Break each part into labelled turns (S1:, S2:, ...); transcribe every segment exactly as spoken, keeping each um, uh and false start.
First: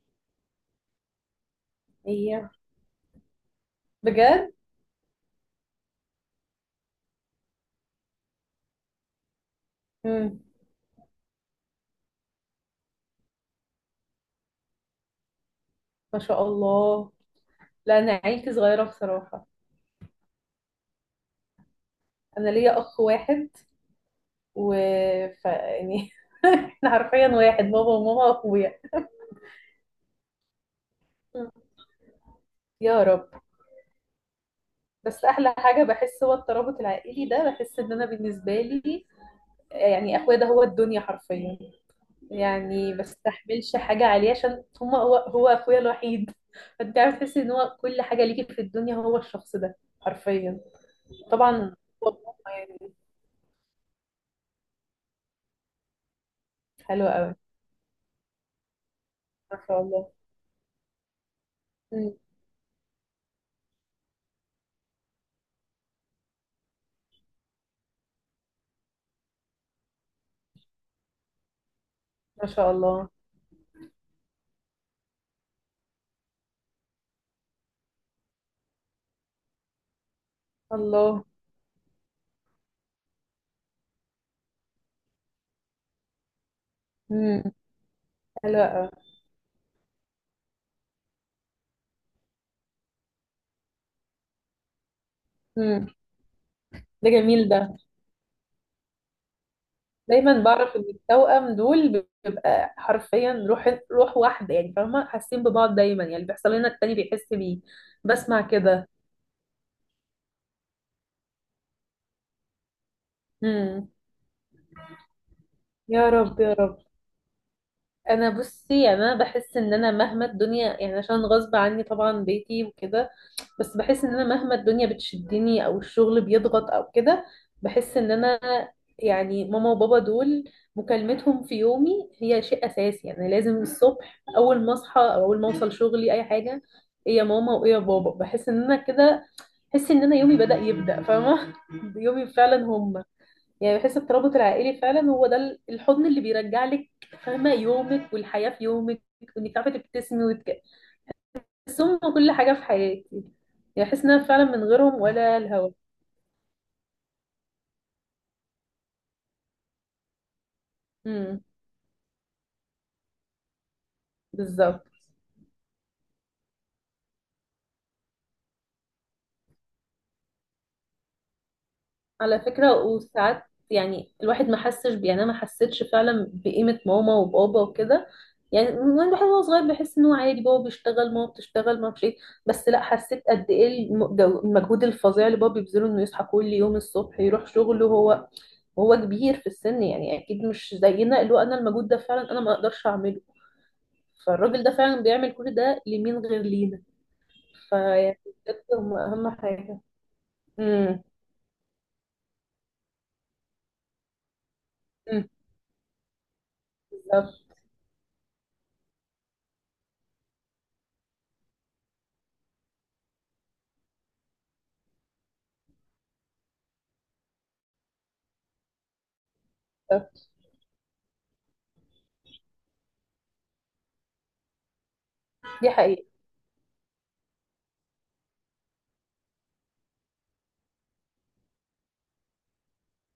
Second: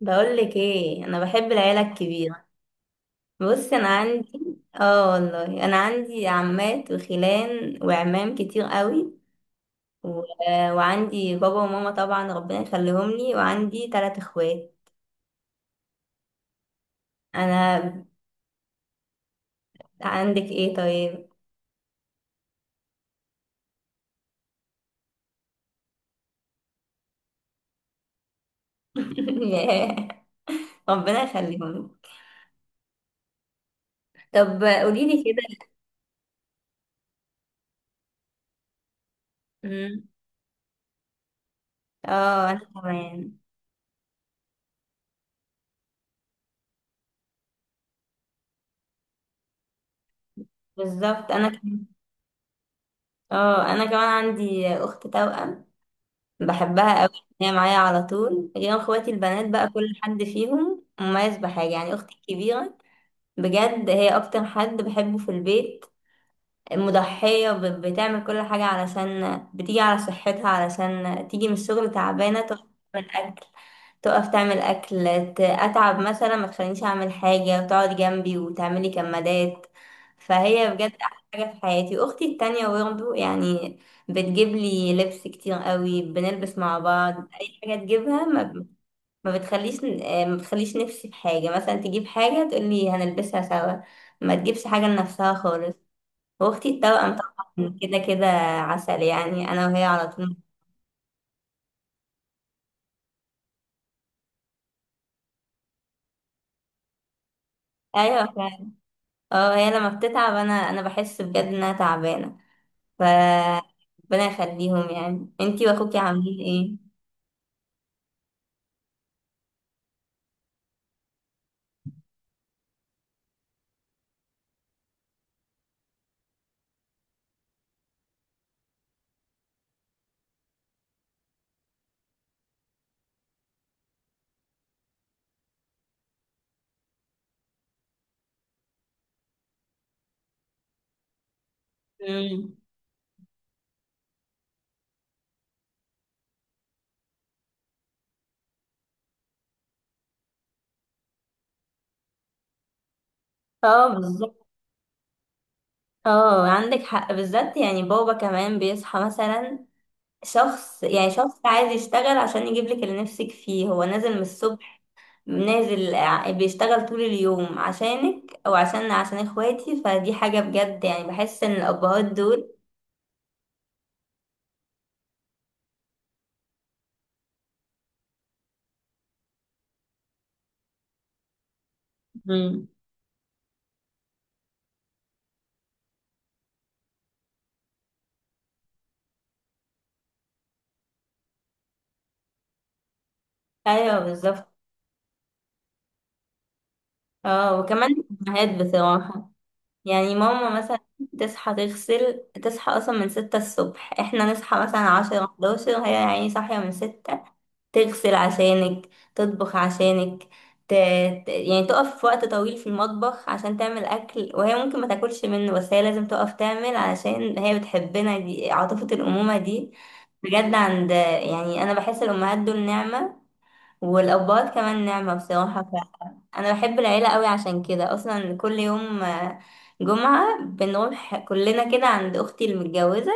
S1: بقولك ايه، انا بحب العيله الكبيره.
S2: هي؟
S1: بص، انا
S2: بجد؟
S1: عندي، اه والله، انا عندي عمات وخلان وعمام كتير قوي. و...
S2: امم
S1: وعندي بابا وماما طبعا ربنا يخليهم لي، وعندي ثلاث اخوات.
S2: ما شاء الله. لا،
S1: انا
S2: انا عيلتي صغيره بصراحه.
S1: عندك ايه طيب؟
S2: انا ليا اخ واحد، و ف... يعني، احنا حرفيا واحد، بابا وماما واخويا.
S1: ياه، ربنا
S2: مم.
S1: يخليهم لي.
S2: يا رب.
S1: طب قولي لي
S2: بس
S1: كده.
S2: احلى حاجه بحس، هو الترابط العائلي ده. بحس ان انا بالنسبه لي
S1: مم.
S2: يعني اخويا ده هو الدنيا حرفيا.
S1: اه، انا
S2: يعني ما
S1: كمان.
S2: بستحملش حاجه عليه عشان هما هو هو اخويا الوحيد. فانت عارف، تحس ان هو كل حاجه ليكي في الدنيا، هو الشخص ده حرفيا.
S1: بالظبط، انا
S2: طبعا.
S1: كمان.
S2: هو ماما يعني.
S1: اه انا كمان عندي اخت توأم، بحبها
S2: حلو
S1: قوي،
S2: قوي.
S1: هي معايا على طول. غير اخواتي البنات
S2: ما
S1: بقى،
S2: شاء
S1: كل
S2: الله.
S1: حد فيهم مميز بحاجة. يعني
S2: مم.
S1: اختي الكبيرة، بجد هي اكتر حد بحبه في البيت. مضحية، ب- بتعمل كل حاجة، علشان بتيجي على صحتها، علشان تيجي من الشغل تعبانة،
S2: ما
S1: تقف
S2: شاء الله.
S1: تعمل أكل. تقف تعمل أكل. ت- أتعب مثلا ما تخلينيش أعمل حاجة، وتقعد جنبي وتعملي كمادات. فهي بجد أحلى
S2: الله.
S1: حاجة في حياتي. أختي التانية برضه يعني بتجيب لي لبس كتير قوي، بنلبس مع بعض.
S2: مم.
S1: أي حاجة تجيبها، ما
S2: حلو
S1: ب-
S2: قوي.
S1: ما بتخليش ما بتخليش نفسي في حاجة. مثلا تجيب حاجة تقولي هنلبسها سوا، ما تجيبش حاجة لنفسها خالص.
S2: مم.
S1: واختي
S2: ده
S1: التوأم
S2: جميل ده.
S1: طبعا كده كده عسل، يعني انا وهي على طول.
S2: دايما بعرف ان التوأم دول بيبقى حرفيا روح روح واحده، يعني فاهمه، حاسين ببعض دايما. يعني اللي بيحصل لنا التاني بيحس بيه،
S1: ايوه
S2: بسمع
S1: فعلا.
S2: كده.
S1: اه، هي لما بتتعب انا انا بحس بجد انها تعبانه. ف
S2: مم.
S1: ربنا يخليهم. يعني انتي واخوكي
S2: يا رب يا
S1: عاملين
S2: رب. انا بصي، يعني انا بحس ان انا مهما الدنيا، يعني عشان غصب عني طبعا بيتي وكده، بس بحس ان انا مهما الدنيا بتشدني او الشغل بيضغط او كده، بحس ان انا يعني ماما وبابا دول، مكالمتهم في يومي هي شيء اساسي. يعني لازم الصبح اول ما اصحى او اول ما اوصل شغلي اي حاجه، ايه يا ماما وايه يا بابا. بحس ان انا كده بحس ان انا يومي بدأ يبدأ، فاهمه؟ يومي
S1: ايه؟ امم
S2: فعلا هم. يعني بحس الترابط العائلي فعلا هو ده ال- الحضن اللي بيرجع لك، فاهمه، يومك والحياه في يومك، وانك تعرفي تبتسمي وتك... بس هم كل حاجه في حياتي.
S1: اه،
S2: يعني بحس ان انا فعلا
S1: بالظبط.
S2: من غيرهم ولا الهوا.
S1: اه، عندك حق. بالذات يعني بابا كمان بيصحى مثلا، شخص، يعني شخص
S2: امم،
S1: عايز يشتغل عشان يجيب لك اللي نفسك فيه. هو نازل من الصبح،
S2: بالظبط.
S1: نازل ع- بيشتغل طول اليوم عشانك، او عشان عشان اخواتي. فدي حاجة بجد، يعني بحس ان الابهات
S2: على
S1: دول.
S2: فكره وساعات، يعني الواحد ما حسش ب- يعني انا ما حسيتش فعلا بقيمه ماما وبابا وكده. يعني من الواحد وهو صغير بيحس انه عادي، بابا بيشتغل ماما بتشتغل، ما اعرفش ايه.
S1: مم.
S2: بس لا، حسيت قد ايه الم- جو- المجهود الفظيع اللي بابا بيبذله، انه يصحى كل يوم الصبح يروح شغله، هو وهو كبير في السن، يعني اكيد مش زينا. اللي هو انا المجهود ده فعلا انا ما اقدرش اعمله.
S1: ايوه بالظبط.
S2: فالراجل ده فعلا بيعمل كل ده لمين غير لينا؟
S1: اه، وكمان
S2: فيعني
S1: الامهات
S2: بجد هم
S1: بصراحه،
S2: اهم حاجه.
S1: يعني ماما مثلا
S2: امم.
S1: تصحى تغسل. تصحى اصلا من ستة الصبح، احنا نصحى مثلا
S2: أمم.
S1: عشرة حداشر، هي يعني صاحيه من ستة.
S2: بالظبط.
S1: تغسل عشانك، تطبخ عشانك، ت... ت- يعني تقف في وقت طويل في المطبخ عشان تعمل اكل، وهي ممكن ما تاكلش منه، بس هي لازم تقف تعمل علشان هي بتحبنا. دي عاطفه الامومه دي،
S2: بالظبط.
S1: بجد. عند، يعني انا بحس الامهات دول نعمه، والابهات كمان نعمه بصراحه.
S2: دي حقيقه.
S1: انا بحب العيله قوي، عشان كده اصلا كل يوم آه، جمعه بنروح كلنا كده عند اختي المتجوزه،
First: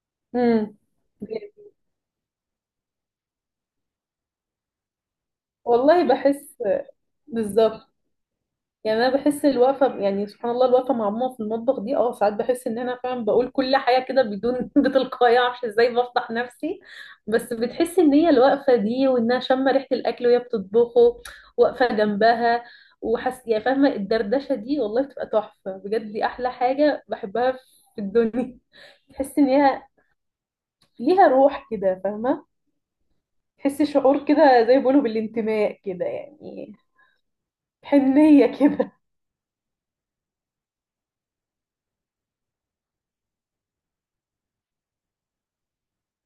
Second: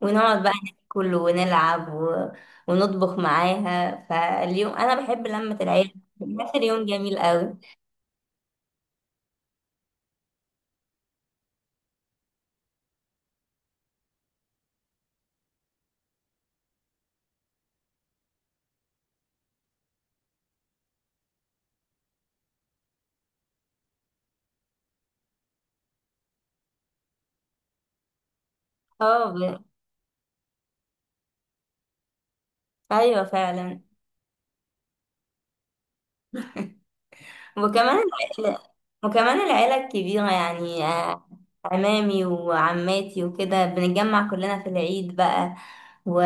S1: ونقعد بقى
S2: امم.
S1: ناكل ونلعب و... ونطبخ معاها. فاليوم انا بحب لمه العيله،
S2: والله
S1: بيبقى
S2: بحس.
S1: اليوم جميل قوي.
S2: بالظبط. يعني انا بحس الوقفه، يعني سبحان الله، الوقفه مع ماما في المطبخ دي، اه ساعات بحس ان انا فعلا بقول كل حاجه كده بدون بتلقائيه، معرفش ازاي بفضح نفسي. بس بتحس ان هي الوقفه دي، وانها شامه ريحه الاكل وهي بتطبخه، واقفه جنبها، وحس يعني، فاهمه؟ الدردشه دي والله بتبقى تحفه بجد. دي احلى حاجه بحبها في الدنيا.
S1: اه،
S2: تحس ان
S1: ب...
S2: هي ليها روح كده، فاهمه؟
S1: ايوه فعلا.
S2: تحس شعور كده زي ما بيقولوا بالانتماء كده يعني،
S1: وكمان
S2: حنيه
S1: العيله
S2: كده.
S1: وكمان العيله الكبيره يعني آه، عمامي وعماتي وكده، بنتجمع كلنا في العيد بقى و...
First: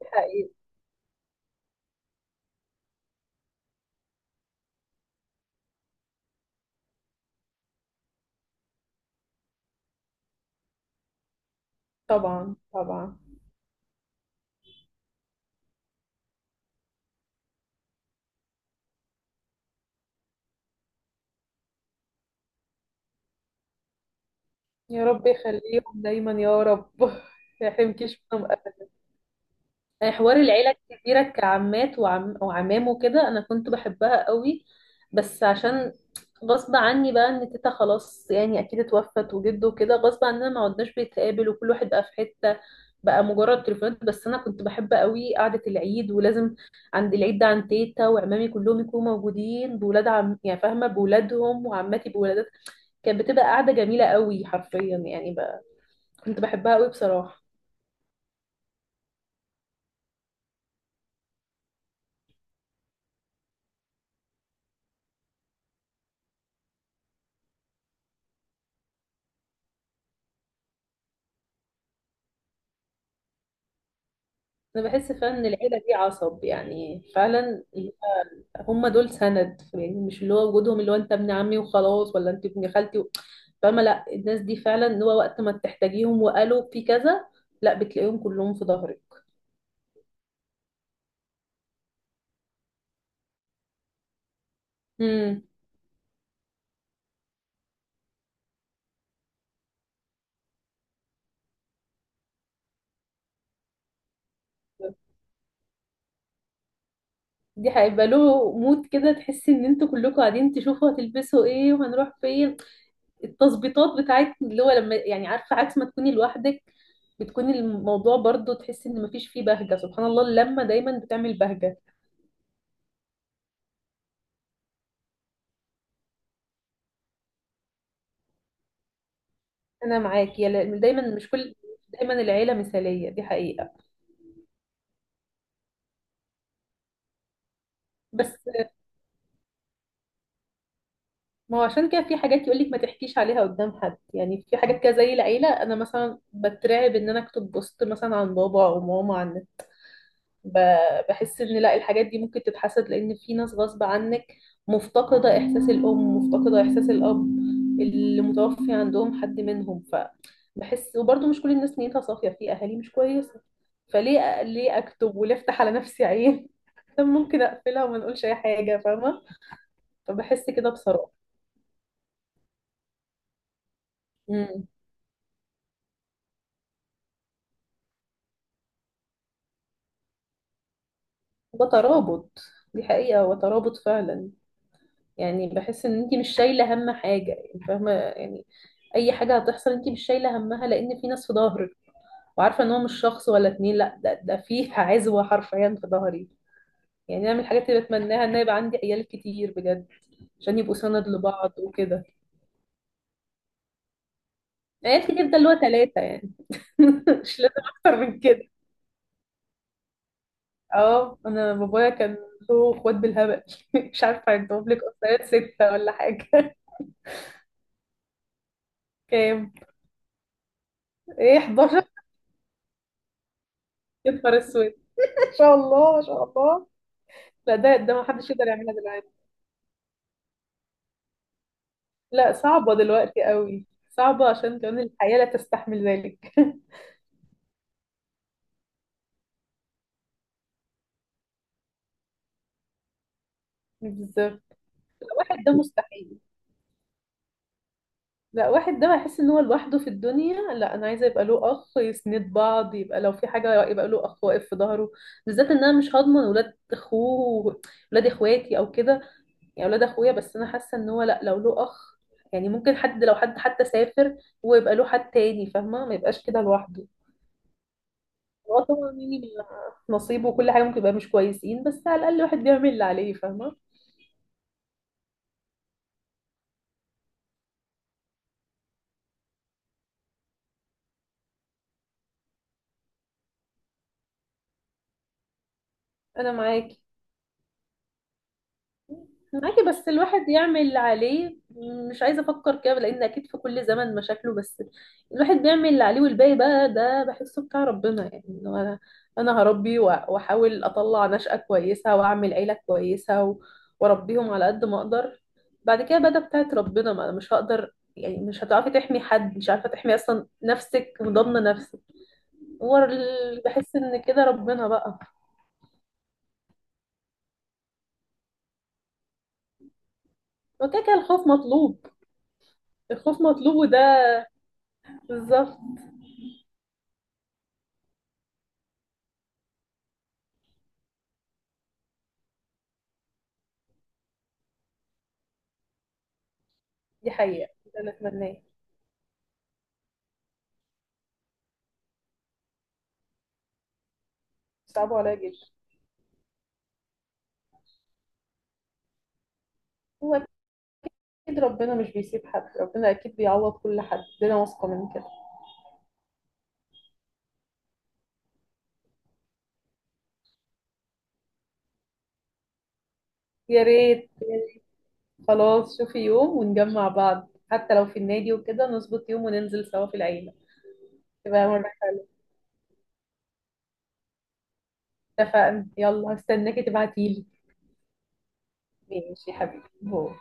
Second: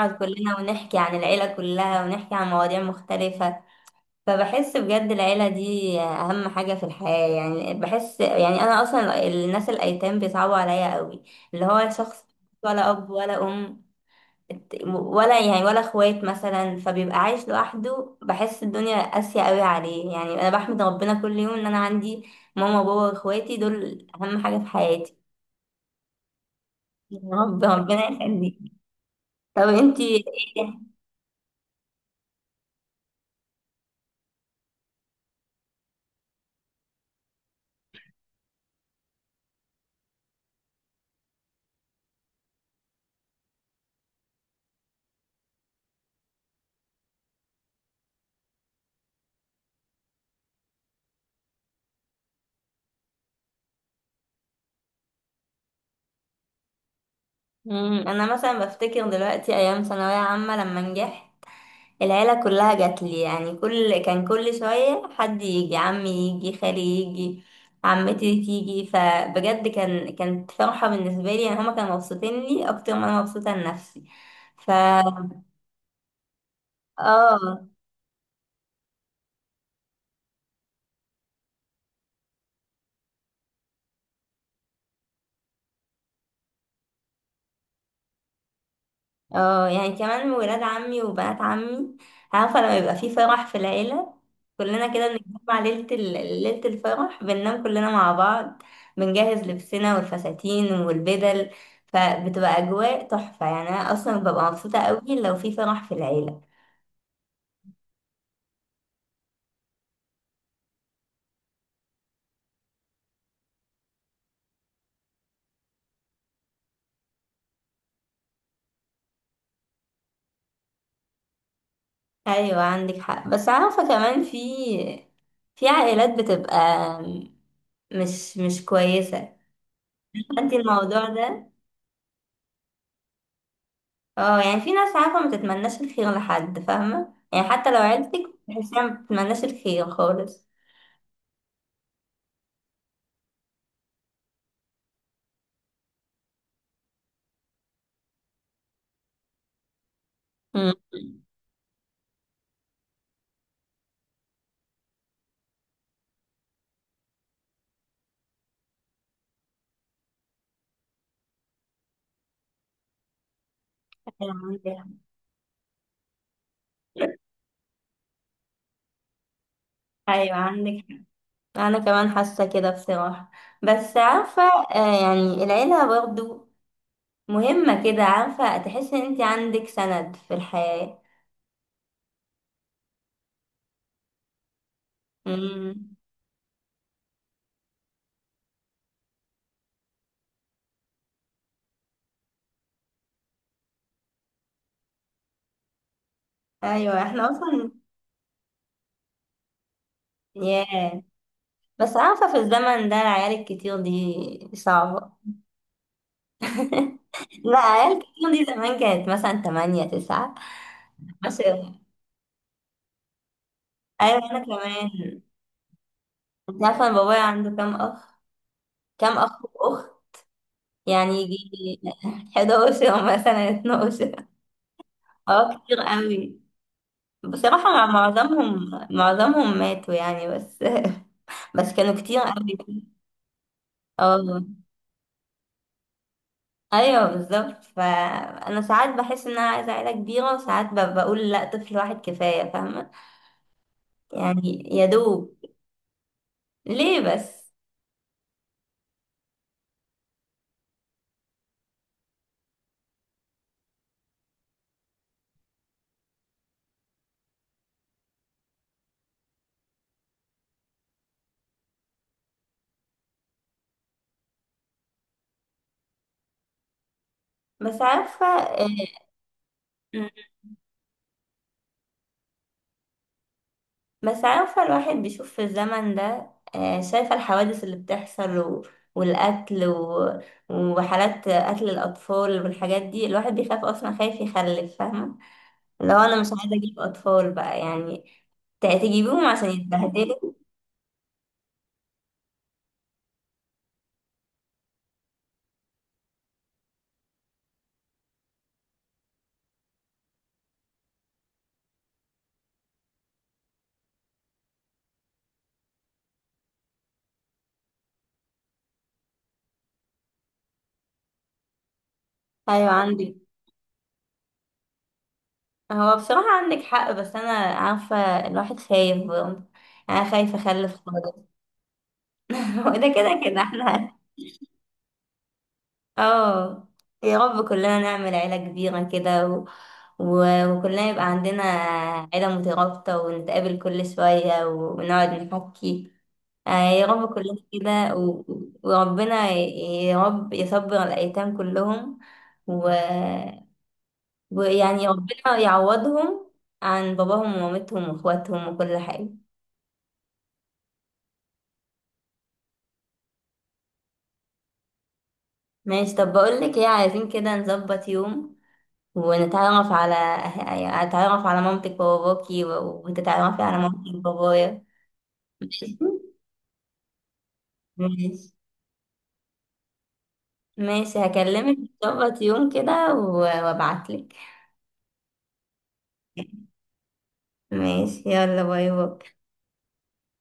S2: حقيقي.
S1: كلنا، ونحكي عن العيله كلها، ونحكي عن مواضيع مختلفه. فبحس بجد العيلة دي أهم حاجة في الحياة، يعني بحس. يعني أنا أصلا الناس الأيتام بيصعبوا عليا قوي، اللي هو شخص
S2: طبعا
S1: ولا أب
S2: طبعا.
S1: ولا أم، ولا يعني ولا اخوات مثلا، فبيبقى عايش لوحده، بحس الدنيا قاسية قوي عليه. يعني أنا بحمد ربنا كل يوم إن أنا عندي ماما وبابا وإخواتي، دول أهم حاجة في
S2: يا
S1: حياتي.
S2: رب يخليهم دايما يا رب،
S1: يا رب.
S2: ما
S1: ربنا
S2: يحرمكيش منهم
S1: يخليك.
S2: ابدا.
S1: طب انتي؟
S2: يعني حوار العيله
S1: ايه.
S2: الكبيره كعمات وعم وعمام وكده، انا كنت بحبها قوي. بس عشان غصب عني بقى ان تيتا خلاص يعني اكيد اتوفت، وجده كده، غصب عننا ما عدناش بنتقابل، وكل واحد بقى في حته، بقى مجرد تليفونات. بس انا كنت بحب قوي قعده العيد، ولازم عند العيد ده عند تيتا وعمامي كلهم يكونوا موجودين، بولاد عم يعني فاهمه، بولادهم وعماتي بولادات. كانت بتبقى قاعده جميله قوي حرفيا يعني، كنت بحبها قوي بصراحة.
S1: مم، انا مثلا بفتكر دلوقتي ايام ثانويه عامه، لما نجحت، العيلة كلها جات لي. يعني كل كان كل شوية حد يجي، عمي يجي، خالي يجي، عمتي تيجي. فبجد كان كانت فرحة بالنسبة لي، يعني هما كانوا مبسوطين لي أكتر ما أنا مبسوطة لنفسي. ف
S2: أنا بحس فعلا إن العيلة دي عصب، يعني فعلا
S1: اه.
S2: هم دول سند. يعني مش اللي هو وجودهم اللي هو أنت ابن عمي وخلاص، ولا أنت ابن خالتي و... فاهمة؟ لا، الناس دي فعلا اللي هو وقت ما تحتاجيهم وقالوا في كذا، لا بتلاقيهم كلهم في ظهرك.
S1: اه. يعني كمان ولاد عمي وبنات عمي، عارفة لما يبقى في فرح في العيلة، كلنا كده
S2: امم.
S1: بنتجمع ليلة ال- ليلة الفرح، بننام كلنا مع بعض، بنجهز لبسنا والفساتين والبدل، فبتبقى أجواء تحفة. يعني أنا أصلا ببقى مبسوطة قوي لو في فرح في العيلة.
S2: دي هيبقى له مود كده، تحسي إن أنتوا كلكم قاعدين تشوفوا هتلبسوا إيه وهنروح فين، التظبيطات بتاعت اللي هو لما يعني، عارفه عكس ما تكوني لوحدك، بتكوني الموضوع برضو تحسي ان مفيش فيه بهجه. سبحان الله، اللمه دايما بتعمل بهجه.
S1: أيوة عندك حق. بس عارفة كمان، في في عائلات بتبقى مش مش كويسة.
S2: انا معاكي
S1: انت
S2: يلا- دايما
S1: الموضوع
S2: مش
S1: ده،
S2: كل، دايما العيله مثاليه، دي حقيقه.
S1: اه، يعني في ناس، عارفة، ما تتمناش الخير لحد، فاهمة؟ يعني حتى لو عيلتك،
S2: بس
S1: بتحسيها ما بتتمناش الخير خالص.
S2: ما هو عشان كده في حاجات يقولك ما تحكيش عليها قدام حد. يعني في حاجات كده زي العيله، انا مثلا بترعب ان انا اكتب بوست مثلا عن بابا او ماما، عن
S1: مم.
S2: ب- بحس ان لا، الحاجات دي ممكن تتحسد، لان في ناس غصب عنك مفتقدة احساس الام، مفتقدة احساس الاب، اللي متوفي عندهم حد منهم. فبحس، وبرضه مش كل الناس نيتها صافية، في اهالي مش كويسة.
S1: أيوة
S2: فليه، ليه
S1: عندك.
S2: اكتب وليه افتح على نفسي عين؟ طب ممكن اقفلها وما نقولش اي حاجة، فاهمة؟
S1: ايوه
S2: فبحس كده
S1: عندك.
S2: بصراحة.
S1: انا كمان حاسه كده بصراحه، بس عارفه،
S2: امم.
S1: آه، يعني العيله برضو مهمه كده، عارفه، تحس ان انت عندك سند في الحياه.
S2: وترابط. دي حقيقة، وترابط فعلا. يعني بحس
S1: امم
S2: ان انت مش شايله هم حاجه، يعني فاهمه يعني، اي حاجه هتحصل انت مش شايله همها، لان في ناس في ظهرك، وعارفه ان هو مش شخص ولا اتنين، لا، ده ده في عزوه حرفيا في ظهري.
S1: ايوه
S2: يعني
S1: احنا
S2: انا من الحاجات
S1: اصلا.
S2: اللي بتمناها ان يبقى عندي عيال كتير بجد، عشان يبقوا
S1: ياه.
S2: سند لبعض
S1: بس
S2: وكده.
S1: عارفه في الزمن ده العيال الكتير دي
S2: عيال
S1: صعبه.
S2: كتير ده اللي هو ثلاثه يعني، مش لازم
S1: لا،
S2: اكتر
S1: عيال
S2: من
S1: كتير دي
S2: كده.
S1: زمان كانت مثلا تمانية تسعة
S2: اه انا
S1: عشرة.
S2: بابايا كان له اخوات بالهبل، مش
S1: أيوة
S2: عارفه
S1: أنا
S2: عندهم لك
S1: كمان.
S2: اخوات سته ولا حاجه.
S1: أنت عارفة أنا بابايا عنده كام أخ؟ كام أخ
S2: كام؟
S1: وأخت؟ يعني
S2: ايه،
S1: يجي
S2: حداشر.
S1: حداشر، مثلا
S2: يا
S1: اتناشر.
S2: نهار اسود، ما شاء
S1: اه كتير
S2: الله ما شاء
S1: قوي.
S2: الله. لا،
S1: بصراحة
S2: ده
S1: مع
S2: ده ما حدش يقدر
S1: معظمهم
S2: يعملها دلوقتي.
S1: معظمهم ماتوا يعني، بس. بس كانوا كتير
S2: لا،
S1: قوي.
S2: صعبة دلوقتي قوي، صعبة
S1: اه.
S2: عشان كمان الحياة لا تستحمل ذلك.
S1: ايوه بالظبط. فانا ساعات بحس ان انا عايزه عيله كبيره، وساعات ب- بقول لا، طفل واحد كفايه، فاهمه؟
S2: بالظبط.
S1: يعني يا
S2: لا،
S1: دوب.
S2: واحد ده مستحيل.
S1: ليه بس؟
S2: لا، واحد ده هيحس ان هو لوحده في الدنيا. لا انا عايزة يبقى له اخ، يسند بعض، يبقى لو في حاجة يبقى له اخ واقف في ظهره. بالذات ان انا مش هضمن ولاد اخوه، ولاد اخواتي او كده، يعني ولاد اخويا. بس انا حاسة ان هو لا، لو له اخ يعني ممكن حد، لو حد حتى سافر، هو يبقى له حد تاني، فاهمة؟ ما يبقاش كده لوحده.
S1: بس عارفه.
S2: هو طبعا يعني
S1: مم.
S2: نصيب، وكل حاجة ممكن يبقى مش كويسين، بس على الأقل الواحد بيعمل اللي عليه، فاهمة؟
S1: بس عارفة الواحد بيشوف في الزمن ده، آه، شايفة الحوادث اللي بتحصل و... والقتل و... وحالات قتل الأطفال والحاجات دي. الواحد بيخاف أصلا، خايف يخلف، فاهمة؟ لو أنا مش
S2: أنا
S1: عايزة أجيب
S2: معاكي.
S1: أطفال بقى يعني، ت- تجيبيهم عشان
S2: معاكي، بس الواحد
S1: يتبهدلوا؟
S2: يعمل اللي عليه. مش عايزة أفكر كده، لأن أكيد في كل زمن مشاكله، بس الواحد بيعمل اللي عليه والباقي بقى ده بحسه بتاع ربنا. يعني إنه أنا أنا هربي، وأ- وأحاول أطلع نشأة كويسة وأعمل عيلة كويسة و- وأربيهم على قد ما أقدر. بعد كده بقى ده بتاعت ربنا، ما أنا مش هقدر يعني، مش هتعرفي تحمي حد، مش عارفة تحمي أصلا نفسك وضامنة نفسك.
S1: أيوة
S2: هو
S1: عندك.
S2: ال- بحس ان كده ربنا بقى.
S1: هو بصراحة عندك حق، بس أنا عارفة الواحد خايف برضه. أنا خايفة
S2: هو
S1: أخلف
S2: كده كده
S1: خالص.
S2: الخوف مطلوب.
S1: هو ده كده
S2: الخوف
S1: كده
S2: مطلوب وده
S1: احنا.
S2: بالظبط.
S1: اه. يا رب كلنا نعمل عيلة كبيرة كده و... و... وكلنا يبقى عندنا عيلة مترابطة، ونتقابل كل شوية، ونقعد نحكي. آه يا
S2: دي
S1: رب كلنا
S2: حقيقة، ده اللي
S1: كده و...
S2: اتمناه.
S1: وربنا ي- يا رب يصبر الأيتام كلهم، و... ويعني
S2: صعبوا عليا جدا.
S1: ربنا يعوضهم عن باباهم ومامتهم واخواتهم وكل حاجة.
S2: هو اكيد ربنا مش بيسيب حد، ربنا اكيد بيعوض كل حد، ده انا واثقة من كده.
S1: ماشي. طب بقولك ايه، عايزين كده نظبط يوم ونتعرف على، يعني أتعرف على مامتك وباباكي، و- وتتعرفي على
S2: يا
S1: مامتك
S2: ريت.
S1: وبابايا. ماشي.
S2: خلاص، شوفي يوم ونجمع بعض، حتى لو في
S1: ماشي.
S2: النادي وكده، نظبط يوم وننزل سوا في العيلة.
S1: ماشي
S2: تبقى
S1: هكلمك.
S2: مرة حلوة.
S1: نظبط يوم كده و- وابعتلك.
S2: اتفقنا، يلا هستناكي تبعتيلي.
S1: ماشي. يلا باي باي.
S2: ماشي يا حبيبي، باي.